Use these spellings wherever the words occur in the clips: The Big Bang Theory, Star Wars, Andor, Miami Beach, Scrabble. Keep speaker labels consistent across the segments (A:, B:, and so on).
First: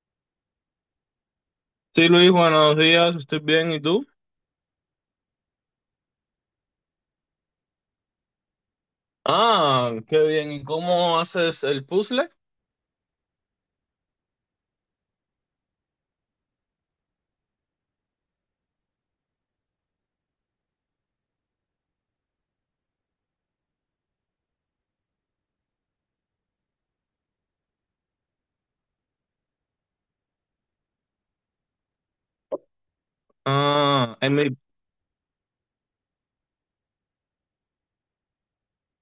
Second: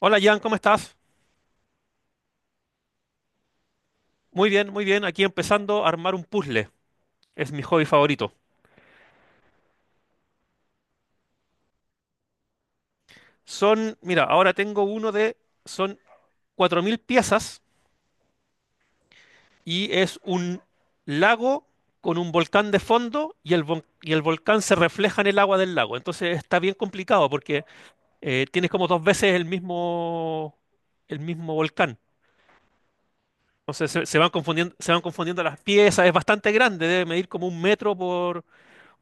A: Hola Jan, ¿cómo estás?
B: Sí, Luis, buenos días, estoy bien, ¿y tú?
A: Muy bien, muy bien. Aquí empezando a armar un puzzle. Es mi hobby favorito.
B: Ah, qué bien, ¿y cómo haces el puzzle?
A: Son, mira, ahora tengo uno de, son 4000 piezas y es un lago con un volcán de fondo y el volcán se refleja en el agua del lago. Entonces está bien complicado porque tienes como dos veces el mismo volcán. Entonces se,
B: Ah,
A: se van confundiendo, se van confundiendo las piezas. Es bastante grande, debe medir como un metro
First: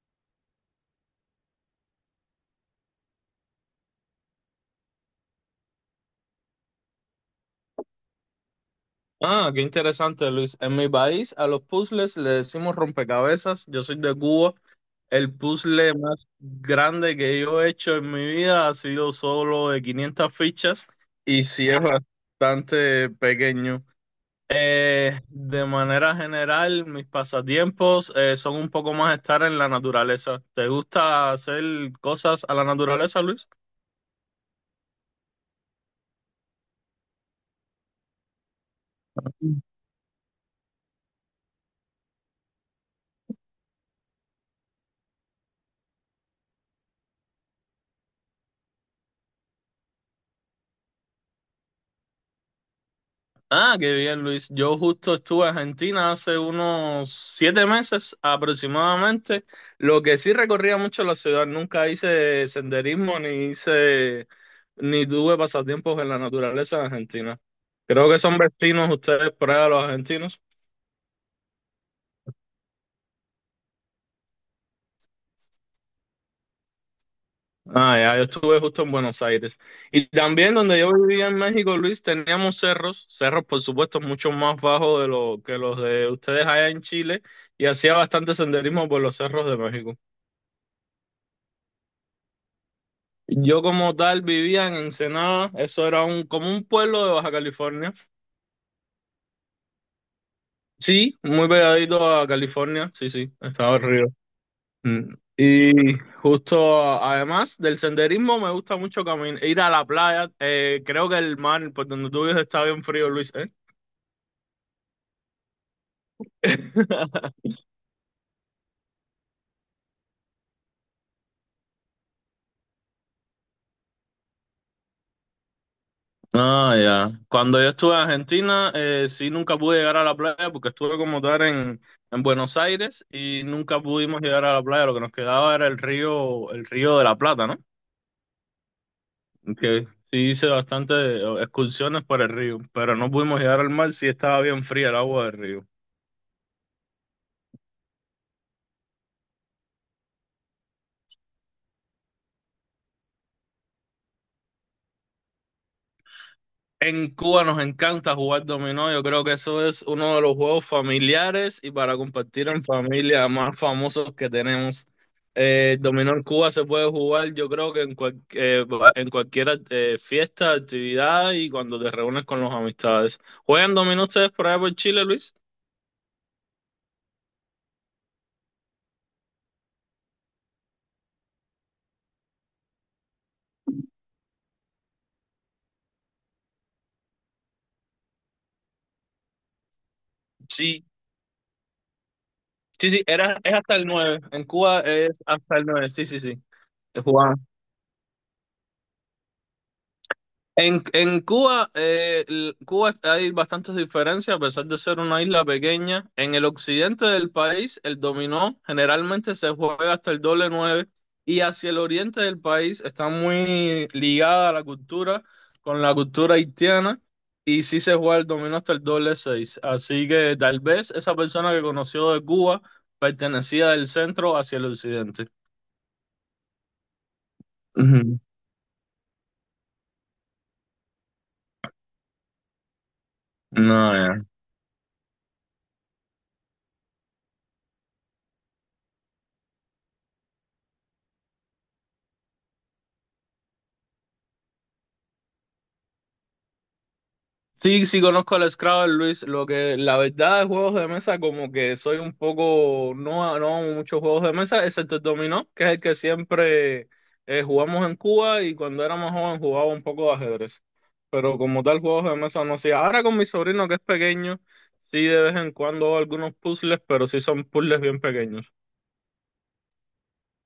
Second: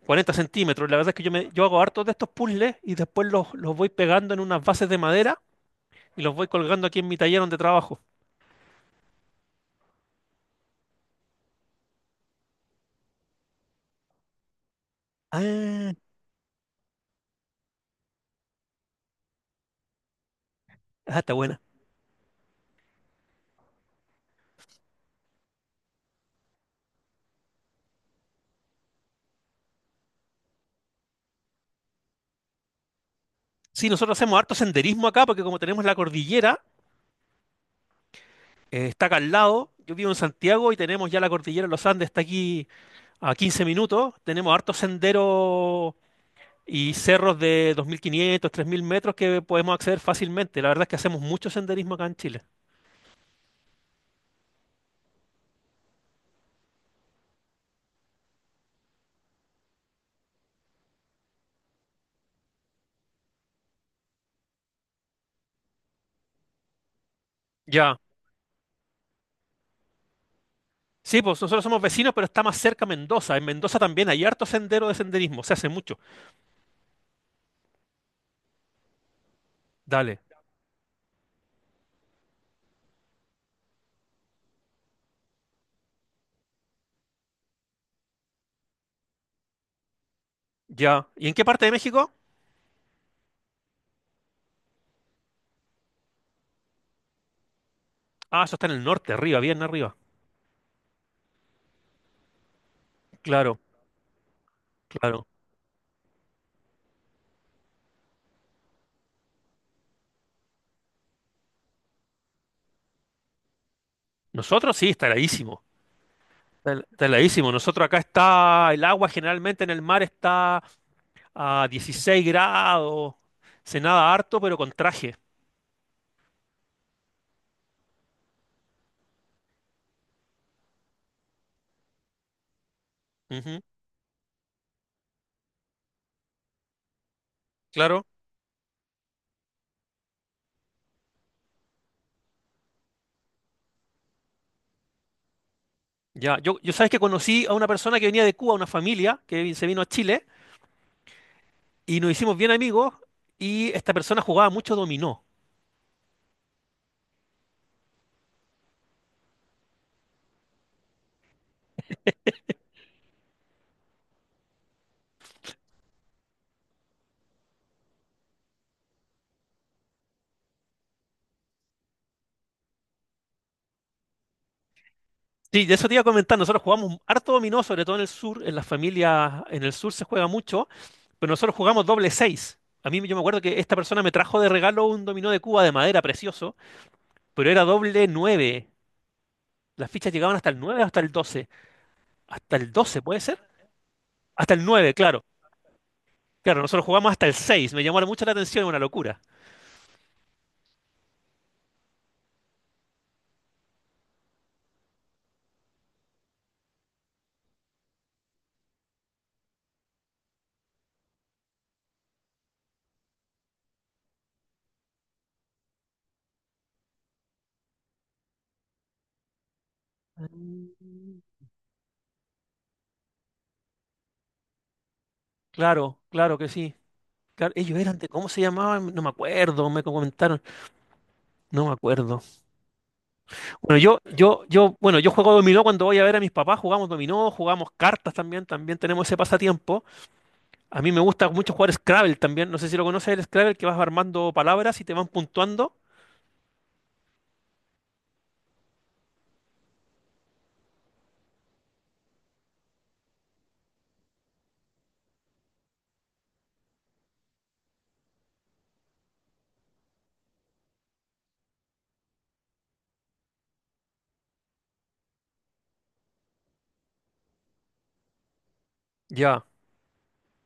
A: cuarenta centímetros. La verdad es que yo hago hartos de estos puzzles y después los voy pegando en unas bases de madera y los voy colgando aquí en mi taller donde trabajo.
B: ah, qué interesante, Luis. En mi país a los puzzles le decimos rompecabezas, yo soy de Cuba. El
A: Ah,
B: puzzle más grande que yo he hecho en mi vida ha sido solo de 500 fichas
A: ah, está
B: y
A: buena.
B: sí es bastante pequeño. De manera general, mis pasatiempos son un poco más estar en la naturaleza. ¿Te gusta hacer cosas a la naturaleza, Luis?
A: Sí, nosotros hacemos harto senderismo acá porque como tenemos la cordillera, está acá al lado. Yo vivo en Santiago y tenemos ya la cordillera de los Andes, está aquí a 15 minutos. Tenemos hartos senderos y cerros de 2500, 3000 metros que podemos acceder fácilmente. La verdad es que hacemos mucho senderismo acá en Chile.
B: Ah, qué bien, Luis. Yo justo estuve en Argentina hace unos 7 meses aproximadamente. Lo que sí recorría mucho la ciudad, nunca hice senderismo ni tuve pasatiempos en la naturaleza en Argentina.
A: Ya.
B: Creo que son vecinos ustedes por allá, los argentinos.
A: Sí, pues nosotros somos vecinos, pero está más cerca Mendoza. En Mendoza también hay harto sendero de senderismo, se hace mucho.
B: Ah, ya, yo estuve justo en Buenos Aires. Y
A: Dale,
B: también donde yo vivía en México, Luis, teníamos cerros, por supuesto mucho más bajos de lo que los de ustedes allá en Chile, y hacía bastante senderismo por los cerros de México.
A: ya. ¿Y en qué parte de México?
B: Yo como tal vivía en Ensenada, eso era como un pueblo de Baja California.
A: Ah, eso está en el norte, arriba, bien arriba.
B: Sí, muy pegadito a California, sí, sí,
A: Claro,
B: estaba el río. Mm.
A: claro.
B: Y justo además del senderismo me gusta mucho caminar, ir a la playa. Creo que el mar por donde tú vives está bien frío, Luis, ¿eh?
A: Nosotros sí, está heladísimo. Está heladísimo. Nosotros acá está el agua generalmente en el mar está a 16 grados. Se nada harto, pero con traje.
B: Ah, ya. Cuando yo estuve en Argentina, sí nunca pude llegar a la playa porque estuve como tal en, Buenos Aires y
A: Ujú,
B: nunca pudimos llegar a la playa. Lo que nos quedaba era el río de la Plata, ¿no?
A: claro.
B: Que sí hice bastante excursiones por el río, pero no pudimos llegar al mar, sí estaba bien fría el agua del río.
A: Ya, yo sabes que conocí a una persona que venía de Cuba, una familia se vino a Chile, y nos hicimos bien amigos, y esta persona jugaba mucho dominó.
B: En Cuba nos encanta jugar dominó. Yo creo que eso es uno de los juegos familiares y para compartir en familia más famosos que tenemos. El dominó en Cuba se puede jugar, yo creo que en cualquier fiesta, actividad y cuando te reúnes con los amistades. ¿Juegan dominó ustedes por allá por Chile, Luis?
A: Sí, de eso te iba a comentar. Nosotros jugamos harto dominó, sobre todo en el sur. En las familias, en el sur se juega mucho, pero nosotros jugamos doble seis. A mí yo me acuerdo que esta persona me trajo de regalo un dominó de Cuba de madera precioso, pero era doble nueve. Las fichas llegaban hasta el nueve
B: Sí,
A: o hasta el doce. Hasta el
B: sí,
A: doce,
B: sí,
A: ¿puede ser?
B: es hasta el 9. En
A: Hasta el
B: Cuba
A: nueve,
B: es
A: claro.
B: hasta el 9. Sí, sí, sí.
A: Claro, nosotros jugamos hasta el seis. Me llamó mucho la atención, una locura.
B: En Cuba, Cuba hay bastantes diferencias, a pesar de ser una isla pequeña. En el occidente del país, el dominó generalmente se juega hasta el doble nueve y hacia el oriente del país está muy ligada con la cultura haitiana, y sí se juega el dominó hasta el doble seis. Así que tal vez esa
A: Mm.
B: persona que conoció de Cuba pertenecía del centro hacia el occidente.
A: Claro, claro que sí. Claro, ellos eran de,
B: Ujú.
A: ¿cómo se llamaban? No me acuerdo, me comentaron. No me acuerdo. Bueno,
B: No,
A: yo,
B: ya.
A: yo, yo, bueno, yo juego dominó cuando voy a ver a mis papás, jugamos dominó, jugamos cartas también, también tenemos ese pasatiempo. A mí me gusta mucho jugar Scrabble también, no sé si lo conoces el Scrabble, que vas armando palabras y te van puntuando.
B: Sí, sí conozco el Scrabble, Luis. Lo que la verdad de juegos de mesa, como que soy un poco, no, no hago muchos juegos de mesa, excepto el dominó, que es el que siempre jugamos en Cuba y cuando era más joven jugaba un poco de ajedrez. Pero como tal, juegos de mesa no hacía. Ahora con mi sobrino que es pequeño, sí de vez en cuando hago algunos puzzles, pero sí son puzzles bien pequeños.
A: Ya,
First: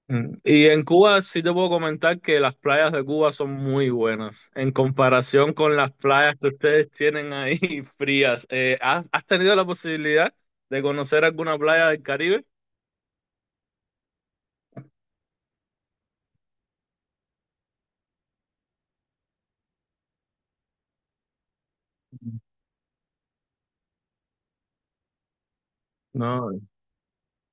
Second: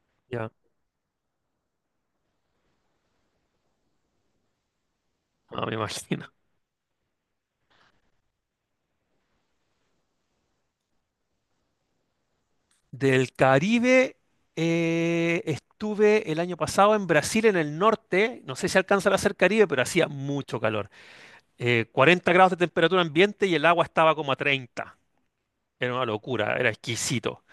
B: Mm.
A: ya,
B: Y en Cuba sí te puedo comentar que las playas de Cuba son muy buenas en comparación
A: no me
B: con las
A: imagino.
B: playas que ustedes tienen ahí frías. ¿Has tenido la posibilidad de conocer alguna playa del Caribe?
A: Del Caribe, estuve el año pasado en Brasil, en el norte, no sé si alcanza a ser Caribe, pero hacía mucho calor. 40 grados de temperatura ambiente y el agua estaba como a 30. Era una locura,
B: No,
A: era exquisito.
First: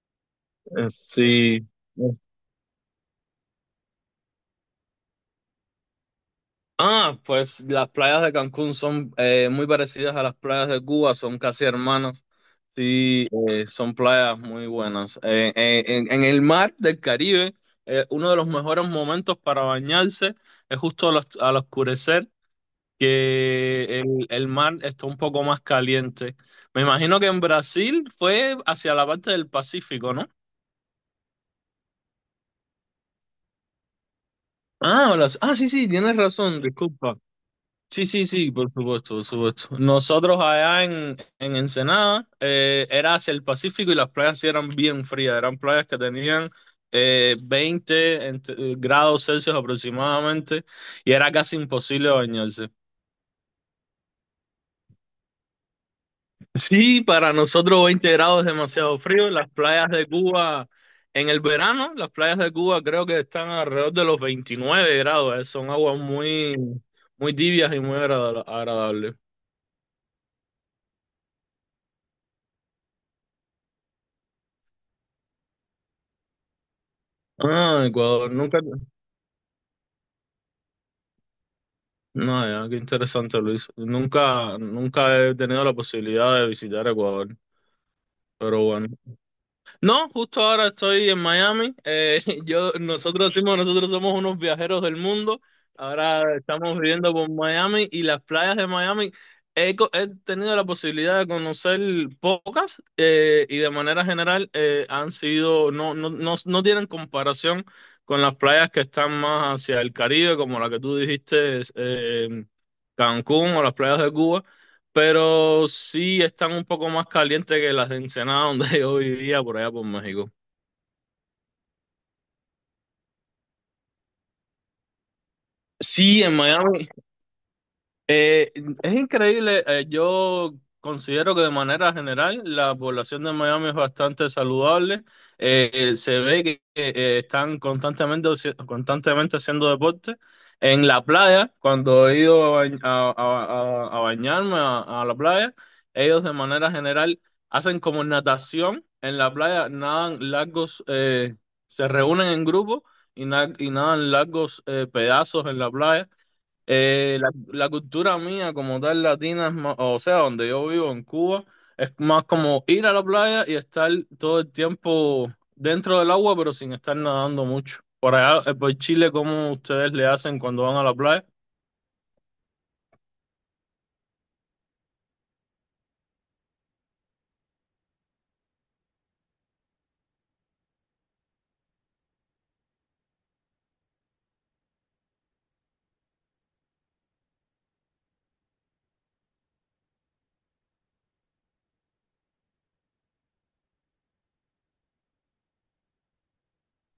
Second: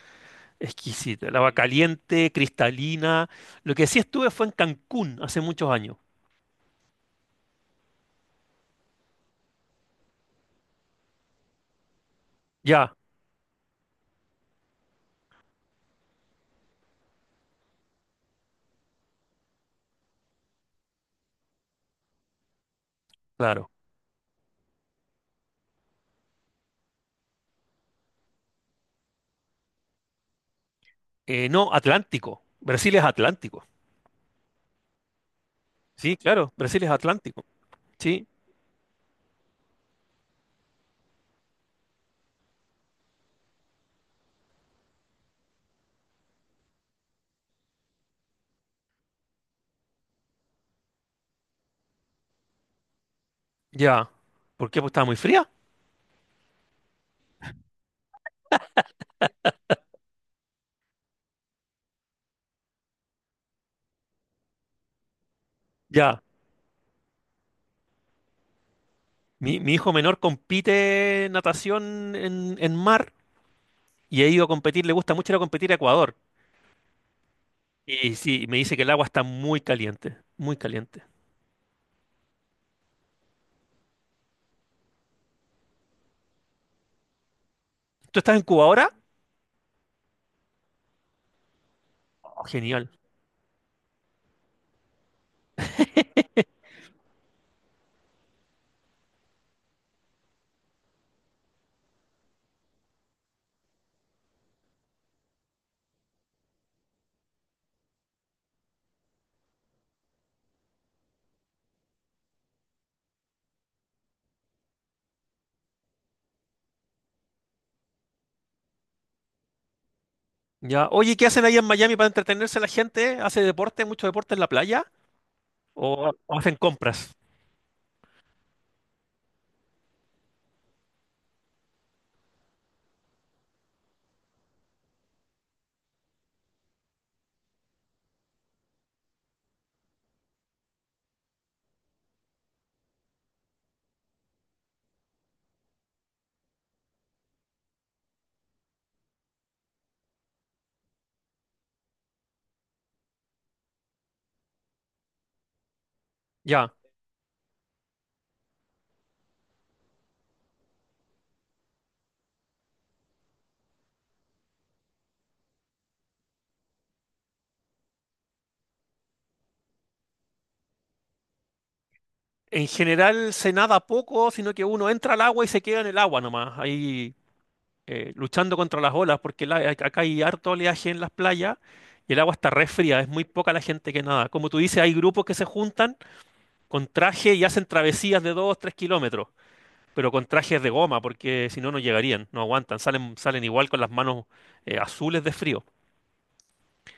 A: Exquisita, el agua
B: sí.
A: caliente, cristalina. Lo que sí estuve fue en Cancún hace muchos años.
B: Ah, pues las playas de Cancún son muy parecidas a las playas de Cuba, son casi hermanas.
A: Ya,
B: Sí, son playas muy buenas. En el mar del Caribe, uno de los mejores momentos para bañarse es justo al oscurecer,
A: claro.
B: que el mar está un poco más caliente. Me imagino que en Brasil fue hacia la parte del Pacífico, ¿no?
A: No, Atlántico. Brasil es Atlántico.
B: Ah, sí, sí,
A: Sí,
B: tienes
A: claro,
B: razón,
A: Brasil es
B: disculpa.
A: Atlántico.
B: Sí, sí,
A: Sí,
B: sí, por supuesto, por supuesto. Nosotros allá en, Ensenada era hacia el Pacífico y las playas sí eran bien frías, eran playas que tenían 20 grados Celsius aproximadamente y era casi imposible bañarse.
A: ya. ¿Por qué? Pues estaba muy fría.
B: Sí, para nosotros 20 grados es demasiado frío. Las playas de Cuba en el verano, las playas de Cuba creo que están alrededor de los 29 grados, son aguas
A: Ya.
B: muy, muy tibias y muy agradables.
A: Mi hijo menor compite natación en mar y ha ido a competir, le gusta mucho ir a competir a Ecuador.
B: Ah,
A: Y
B: Ecuador,
A: sí, me
B: nunca.
A: dice que el agua está muy caliente, muy caliente.
B: No, ya, qué interesante, Luis. Nunca, nunca he tenido la posibilidad de visitar Ecuador,
A: ¿Tú estás en
B: pero
A: Cuba
B: bueno.
A: ahora?
B: No, justo ahora estoy en Miami.
A: Oh, genial.
B: Nosotros decimos, nosotros somos unos viajeros del mundo. Ahora estamos viviendo por Miami y las playas de Miami. He tenido la posibilidad de conocer pocas y de manera general han sido, no, no, no, no tienen comparación con las playas que están más hacia el Caribe, como la que tú dijiste, Cancún o las playas de Cuba pero sí están un poco más calientes que las de Ensenada donde yo vivía por allá por México.
A: Ya. Oye, ¿qué hacen ahí en Miami para entretenerse la gente? ¿Hace deporte, mucho deporte en la playa? ¿O
B: Sí, en
A: o hacen
B: Miami
A: compras?
B: Eh, es increíble, yo considero que de manera general la población de Miami es bastante saludable, se ve que están constantemente haciendo deporte. En la playa, cuando he ido a bañarme a la playa, ellos de manera general hacen como natación en la playa, nadan largos, se reúnen en grupo y nadan largos pedazos en la playa.
A: Ya.
B: La cultura mía como tal latina es más, o sea, donde yo vivo en Cuba, es más como ir a la playa y estar todo el tiempo dentro del agua, pero sin estar nadando mucho. Por allá, por Chile, ¿cómo ustedes le hacen cuando van a la playa?
A: En general se nada poco, sino que uno entra al agua y se queda en el agua nomás, ahí luchando contra las olas, porque acá hay harto oleaje en las playas y el agua está re fría, es muy poca la gente que nada. Como tú dices, hay grupos que se juntan con traje y hacen travesías de 2, 3 kilómetros, pero con trajes de goma, porque si no, no llegarían, no aguantan, salen, salen igual con las manos azules de frío.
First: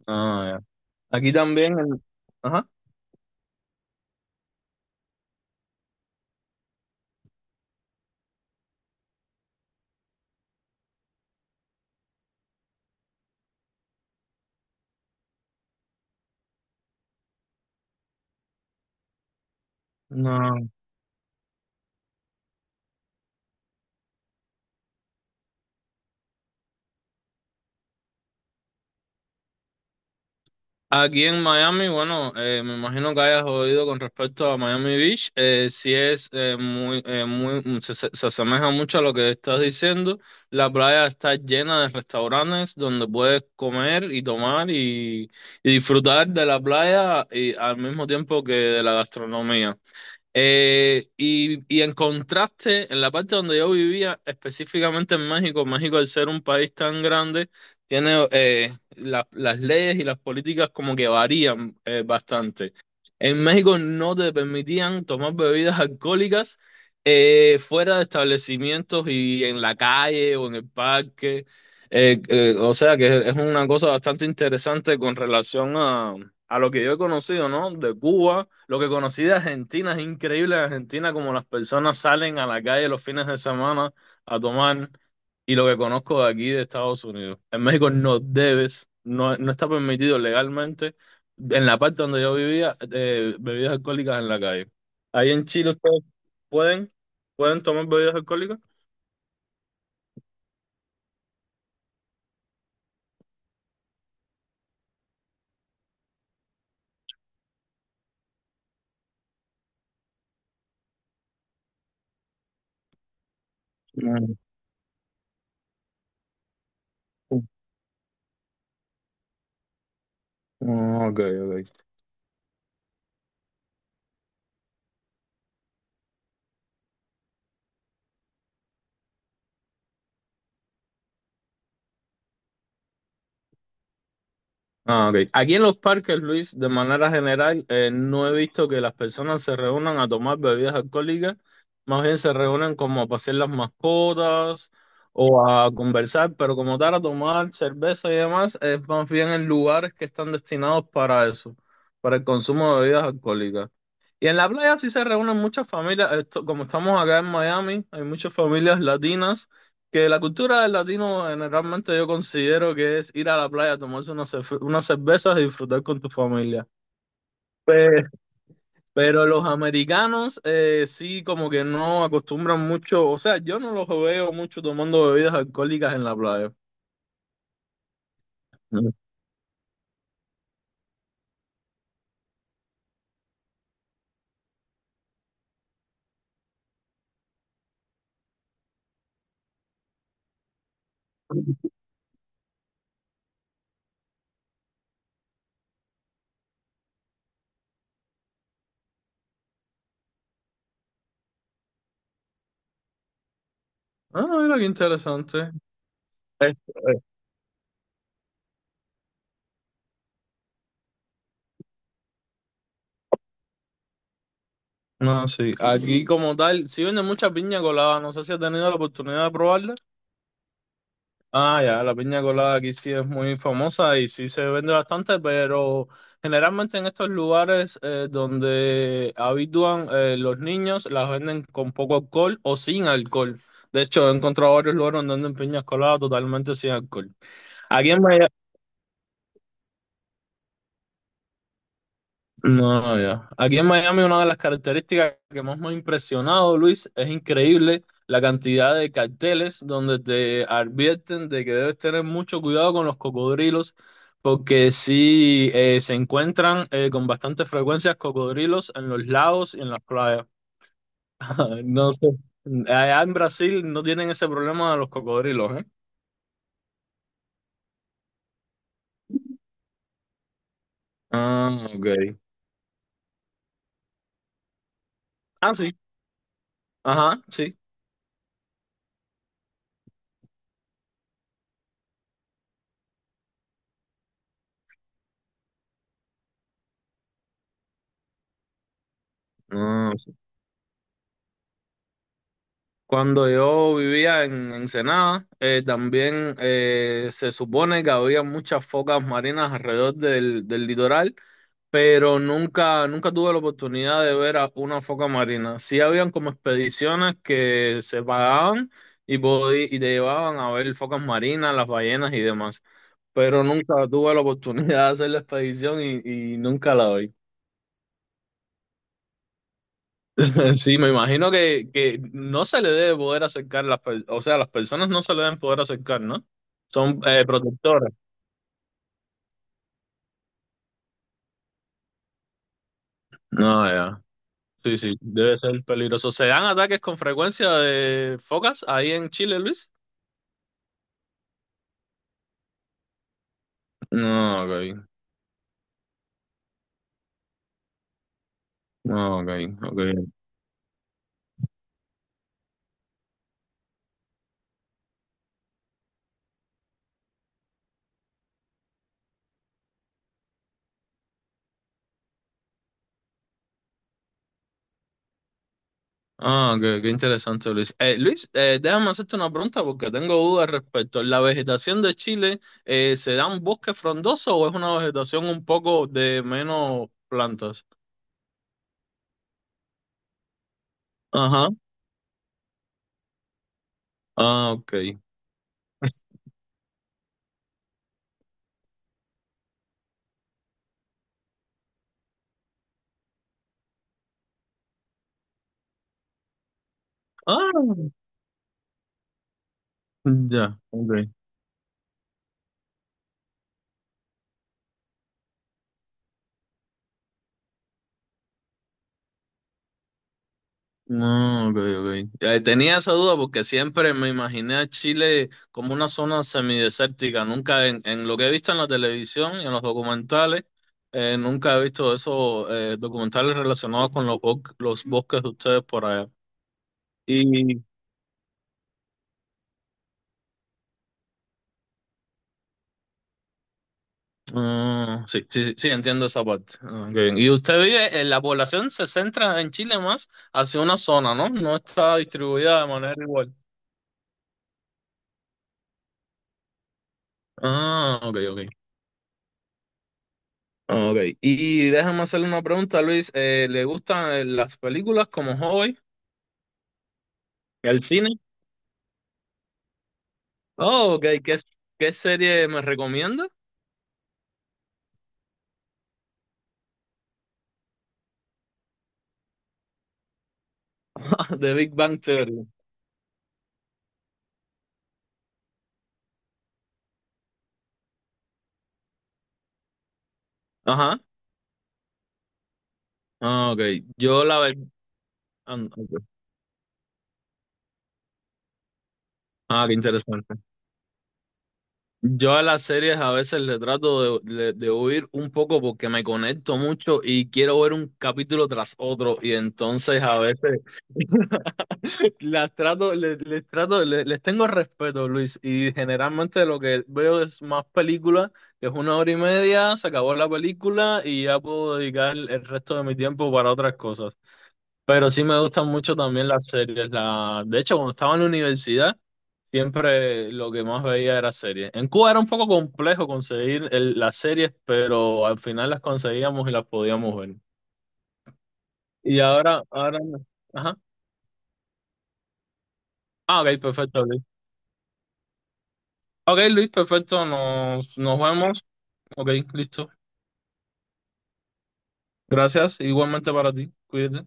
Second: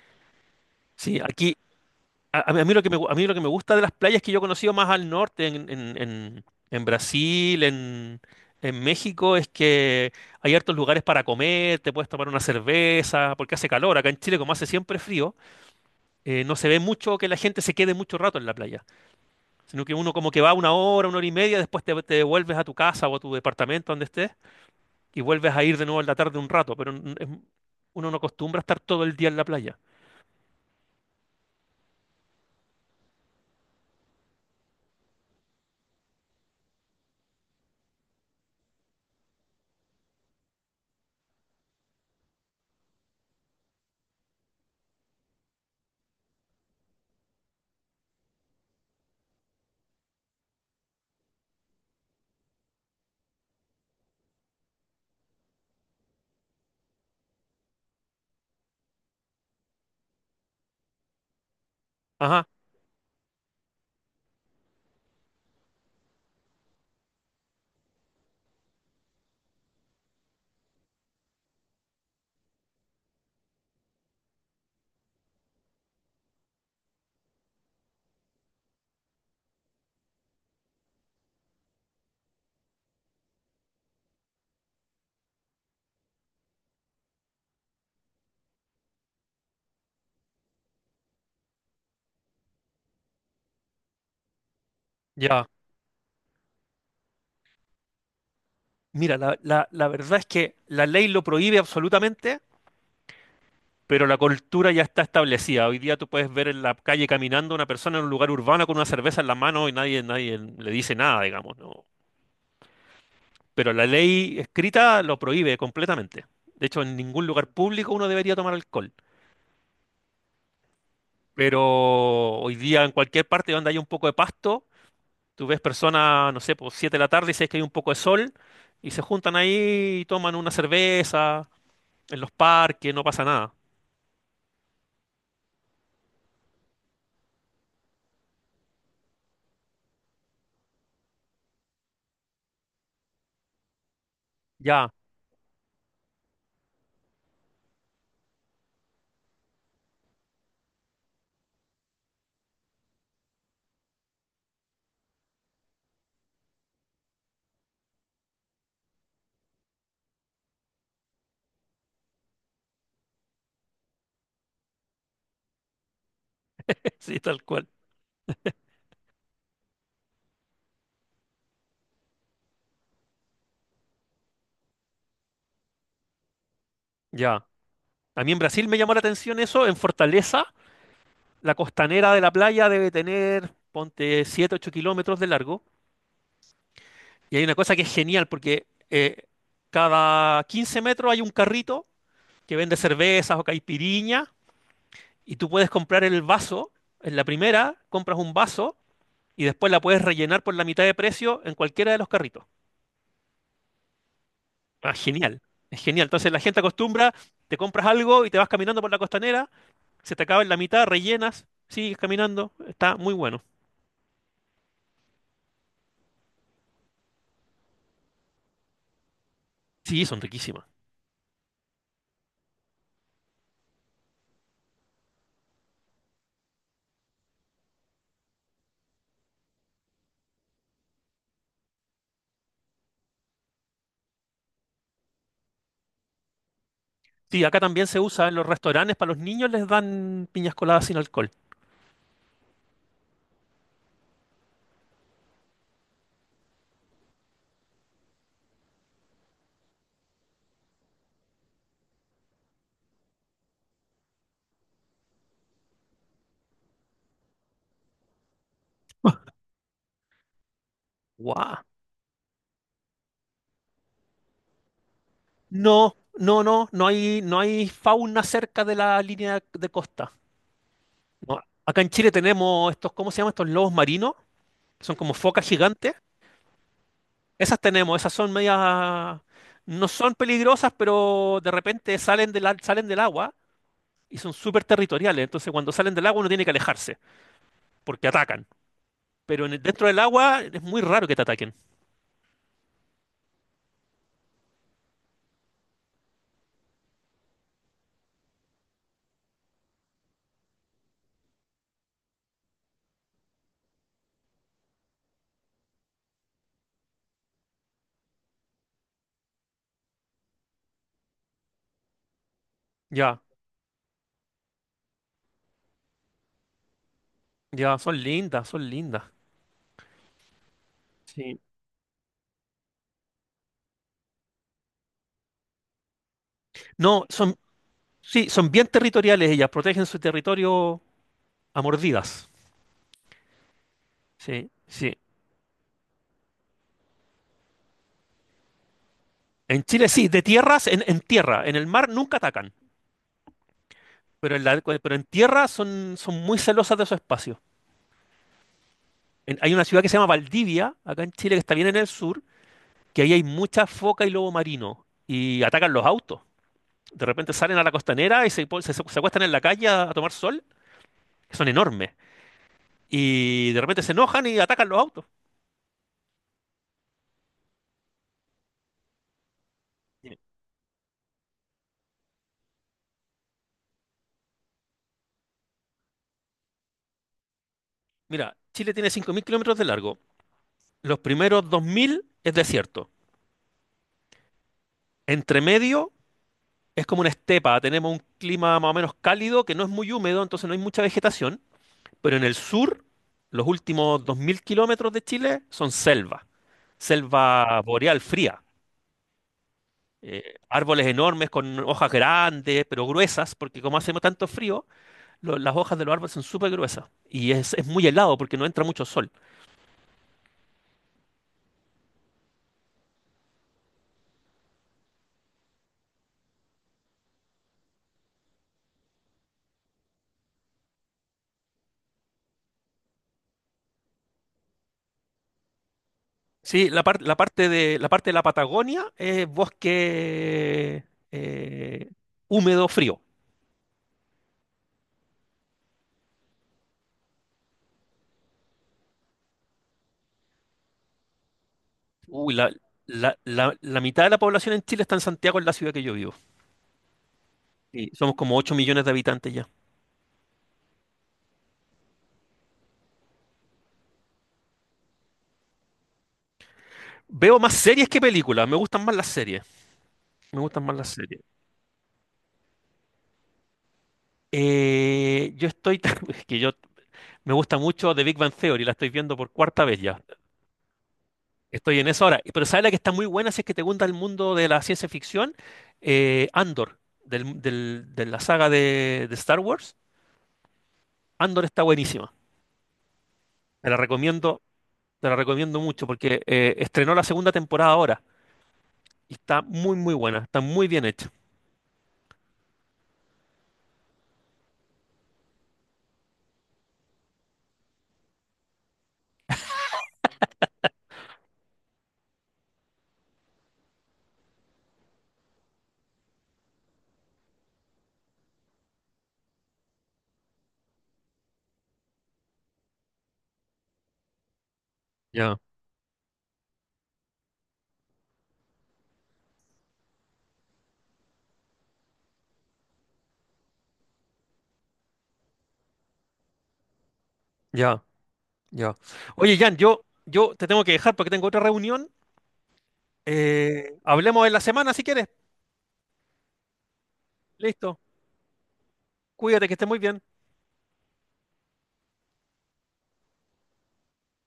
B: Ah, ya.
A: Sí,
B: Aquí
A: aquí,
B: también el...
A: A, a
B: Ajá.
A: mí lo que me, gu- a mí lo que me gusta de las playas que yo he conocido más al norte, en Brasil, en México, es que hay hartos lugares para comer, te puedes tomar una cerveza, porque hace calor. Acá en Chile, como hace siempre frío, no se ve mucho que la gente se quede mucho rato en la playa, sino que uno como que va
B: No.
A: una hora y media, después te devuelves a tu casa o a tu departamento donde estés y vuelves a ir de nuevo en la tarde un rato, uno no acostumbra a estar todo el día en la playa.
B: Aquí en Miami, bueno, me imagino que hayas oído con respecto a Miami Beach, sí es muy, muy, se asemeja mucho a lo que estás diciendo. La playa está llena de restaurantes donde puedes comer y tomar y disfrutar de la playa y al mismo tiempo que de la gastronomía. Y en contraste, en la parte donde yo vivía, específicamente en México, México al ser un país tan grande, tiene las leyes y las políticas como que varían
A: Ajá,
B: bastante. En México no te permitían tomar bebidas alcohólicas fuera de establecimientos y en la calle o en el parque. O sea que es una cosa bastante interesante con relación a lo que yo he conocido, ¿no? De Cuba lo que conocí de Argentina es increíble. En Argentina, como las personas salen a la calle los fines de semana a tomar, y lo que conozco de aquí de Estados Unidos. En México no debes, no, no está permitido legalmente, en la parte donde yo vivía, bebidas alcohólicas en la calle. Ahí en
A: ya.
B: Chile ustedes pueden, pueden tomar bebidas alcohólicas.
A: Mira, la verdad es que la ley lo prohíbe absolutamente, pero la cultura ya está establecida. Hoy día tú puedes ver en la calle caminando una persona en un lugar urbano con una cerveza en la mano y nadie, nadie le dice nada, digamos, ¿no? Pero la
B: Mm,
A: ley escrita lo prohíbe completamente. De hecho, en ningún
B: mm,
A: lugar público uno debería tomar alcohol.
B: ok,
A: Pero
B: ok.
A: hoy día en cualquier parte donde haya un poco de pasto, tú ves personas, no sé, por 7 de la tarde y sabes que hay un poco de sol y se juntan ahí y toman una cerveza en los parques, no pasa nada.
B: Ah, ok. Aquí en los parques, Luis, de manera general, no he visto que las personas se reúnan a tomar bebidas alcohólicas, más bien se reúnen como a pasear las mascotas
A: Ya,
B: o a conversar, pero como tal, a tomar cerveza y demás, es más bien en lugares que están destinados para eso, para el consumo de bebidas alcohólicas. Y en la playa sí se reúnen muchas familias, esto, como estamos acá en Miami, hay muchas familias latinas que la cultura del latino generalmente yo considero que es ir a la playa, tomarse unas cervezas y disfrutar con tu familia.
A: sí, tal cual.
B: Pe- Pero los americanos sí como que no acostumbran mucho, o sea, yo no los veo mucho tomando bebidas alcohólicas en la playa.
A: Ya. A mí en Brasil me
B: Mm.
A: llamó la atención eso. En Fortaleza, la costanera de la playa debe tener, ponte, 7, 8 kilómetros de largo. Y hay una cosa que es genial porque cada 15 metros hay un carrito que vende cervezas o caipiriña y tú puedes comprar el vaso. En la primera compras un vaso y después la puedes rellenar por la mitad de precio en cualquiera de los carritos.
B: Ah, mira qué
A: Ah,
B: interesante.
A: genial. Es genial. Entonces la
B: Eh,
A: gente
B: eh.
A: acostumbra, te compras algo y te vas caminando por la costanera, se te acaba en la mitad, rellenas, sigues caminando, está muy bueno.
B: No, sí, aquí como tal, sí venden mucha piña colada, no sé si has tenido la oportunidad de probarla.
A: Sí, son riquísimas.
B: Ah, ya, la piña colada aquí sí es muy famosa y sí se vende bastante, pero generalmente en estos lugares donde habitúan los niños las venden con poco alcohol o sin alcohol. De hecho, he encontrado varios lugares donde venden piñas coladas totalmente sin alcohol.
A: Sí, acá también
B: Aquí
A: se
B: en
A: usa
B: Miami.
A: en los restaurantes, para los niños les dan piñas coladas sin alcohol.
B: No, ya. Aquí en Miami una de las características que más me ha impresionado, Luis, es increíble la cantidad de carteles donde te advierten de que debes tener mucho cuidado con los cocodrilos, porque sí se encuentran con bastante frecuencia cocodrilos en los lagos y en las playas.
A: ¡Guau!
B: No sé. Allá en Brasil no tienen ese problema de los cocodrilos, ¿eh?
A: No, no, no, no hay, no hay fauna cerca de la línea de costa. No,
B: Ah,
A: acá
B: ok.
A: en Chile tenemos estos, ¿cómo se llaman estos lobos marinos? Que son como focas
B: Ah, sí.
A: gigantes.
B: Ajá, sí.
A: Esas tenemos, esas son medias, no son peligrosas, pero de repente salen salen del agua y son súper territoriales. Entonces cuando salen del agua uno tiene que alejarse, porque atacan. Pero dentro del agua es muy raro que te ataquen.
B: Cuando yo vivía en Ensenada, también se supone que había muchas focas marinas alrededor del litoral, pero nunca, nunca tuve la oportunidad de ver a una foca marina. Sí habían como expediciones que se pagaban y te llevaban a ver focas marinas, las ballenas y demás,
A: Ya,
B: pero nunca tuve la oportunidad de hacer la expedición y nunca la vi.
A: ya, son lindas, son lindas.
B: Sí, me imagino
A: Sí.
B: que no se le debe poder acercar o sea, las personas no se le deben poder acercar, ¿no? Son
A: No, son,
B: protectoras.
A: sí, son bien territoriales ellas, protegen su territorio a mordidas.
B: No, ya.
A: Sí,
B: Sí,
A: sí.
B: sí, debe ser peligroso. ¿Se dan ataques con frecuencia de focas ahí en Chile,
A: En
B: Luis?
A: Chile sí, de tierras, en tierra, en el mar nunca atacan, pero en,
B: No,
A: la-
B: ok.
A: pero en tierra son, son muy celosas de su espacio.
B: No,
A: Hay
B: ok,
A: una ciudad que se llama
B: ok.
A: Valdivia, acá en Chile, que está bien en el sur, que ahí hay mucha foca y lobo marino, y atacan los autos. De repente salen a la costanera y se acuestan en la calle a tomar sol, que son enormes. Y de repente se enojan y atacan los autos.
B: Ah, qué interesante, Luis. Luis, déjame hacerte una pregunta porque
A: Sí.
B: tengo dudas respecto. ¿La vegetación de Chile se da un bosque frondoso o es una vegetación un poco de menos plantas?
A: Mira, Chile tiene 5000 kilómetros de largo. Los primeros
B: Ajá.
A: 2000 es desierto.
B: Ah, ok.
A: Entre medio es como una estepa. Tenemos un clima más o menos cálido que no es muy húmedo, entonces no hay mucha vegetación. Pero en el sur, los últimos 2000 kilómetros de Chile son selva.
B: Ah,
A: Selva boreal fría.
B: ya,
A: Árboles
B: ok.
A: enormes con hojas grandes, pero gruesas, porque como hacemos tanto frío, las hojas de los árboles son súper gruesas. Y es muy helado porque no entra mucho sol.
B: No, ok, ok. Tenía esa duda porque siempre me imaginé a Chile como una zona semidesértica. Nunca en lo que he visto en la televisión y en los documentales, nunca he visto esos documentales relacionados con los bosques de ustedes por allá.
A: Sí,
B: Y
A: la parte de la Patagonia es bosque eh, húmedo frío.
B: ah, sí, sí, sí, sí, entiendo esa parte. Ah, qué bien. Y la población se centra en Chile más hacia una zona, ¿no? No está
A: Uy, la,
B: distribuida de manera
A: la-
B: igual.
A: la- la mitad de la población en Chile está en Santiago, en la ciudad que yo vivo. Sí,
B: Ah,
A: somos
B: ok,
A: como
B: ok.
A: 8 millones de habitantes ya.
B: Ah, ok, y déjame hacerle una pregunta, Luis. ¿Le gustan las películas como hobby?
A: Veo más
B: ¿El
A: series que
B: cine?
A: películas, me gustan más las series. Me gustan más las
B: Oh, ok,
A: series.
B: ¿qué serie me recomienda?
A: Eh, yo estoy, es que yo me gusta mucho The Big Bang Theory, la estoy viendo por cuarta vez ya.
B: The Big
A: Estoy en
B: Bang
A: eso ahora. Pero
B: Theory.
A: ¿sabes la que está muy buena si es que te gusta el mundo de la ciencia ficción? Andor, de la saga de Star Wars.
B: Ajá.
A: Andor está buenísima.
B: Ah, ok,
A: Te la
B: yo la
A: recomiendo,
B: verdad.
A: te la
B: Ah,
A: recomiendo
B: no,
A: mucho
B: ok.
A: porque estrenó la segunda temporada ahora y está
B: Ah, qué
A: muy, muy buena.
B: interesante.
A: Está muy bien hecha.
B: Yo a las series a veces le trato de huir un poco porque me conecto mucho y quiero ver un capítulo tras otro y entonces a veces Las trato, les tengo respeto, Luis, y generalmente lo que veo es más películas, que es una hora y media, se acabó la película y ya puedo dedicar el resto de mi tiempo para otras cosas. Pero sí
A: Ya,
B: me gustan mucho también las series. De hecho, cuando estaba en la universidad, siempre lo que más veía era series. En Cuba era un poco complejo conseguir las series, pero al final las conseguíamos y las podíamos ver.
A: ya, ya.
B: Y
A: Oye, Jan, yo, yo te tengo que
B: ajá.
A: dejar porque tengo otra reunión.
B: Ah, ok, perfecto, Luis.
A: Hablemos en la semana si quieres.
B: Ok, Luis, perfecto.
A: Listo.
B: Nos vemos. Ok,
A: Cuídate, que estés muy
B: listo.
A: bien.
B: Gracias. Igualmente para ti. Cuídate.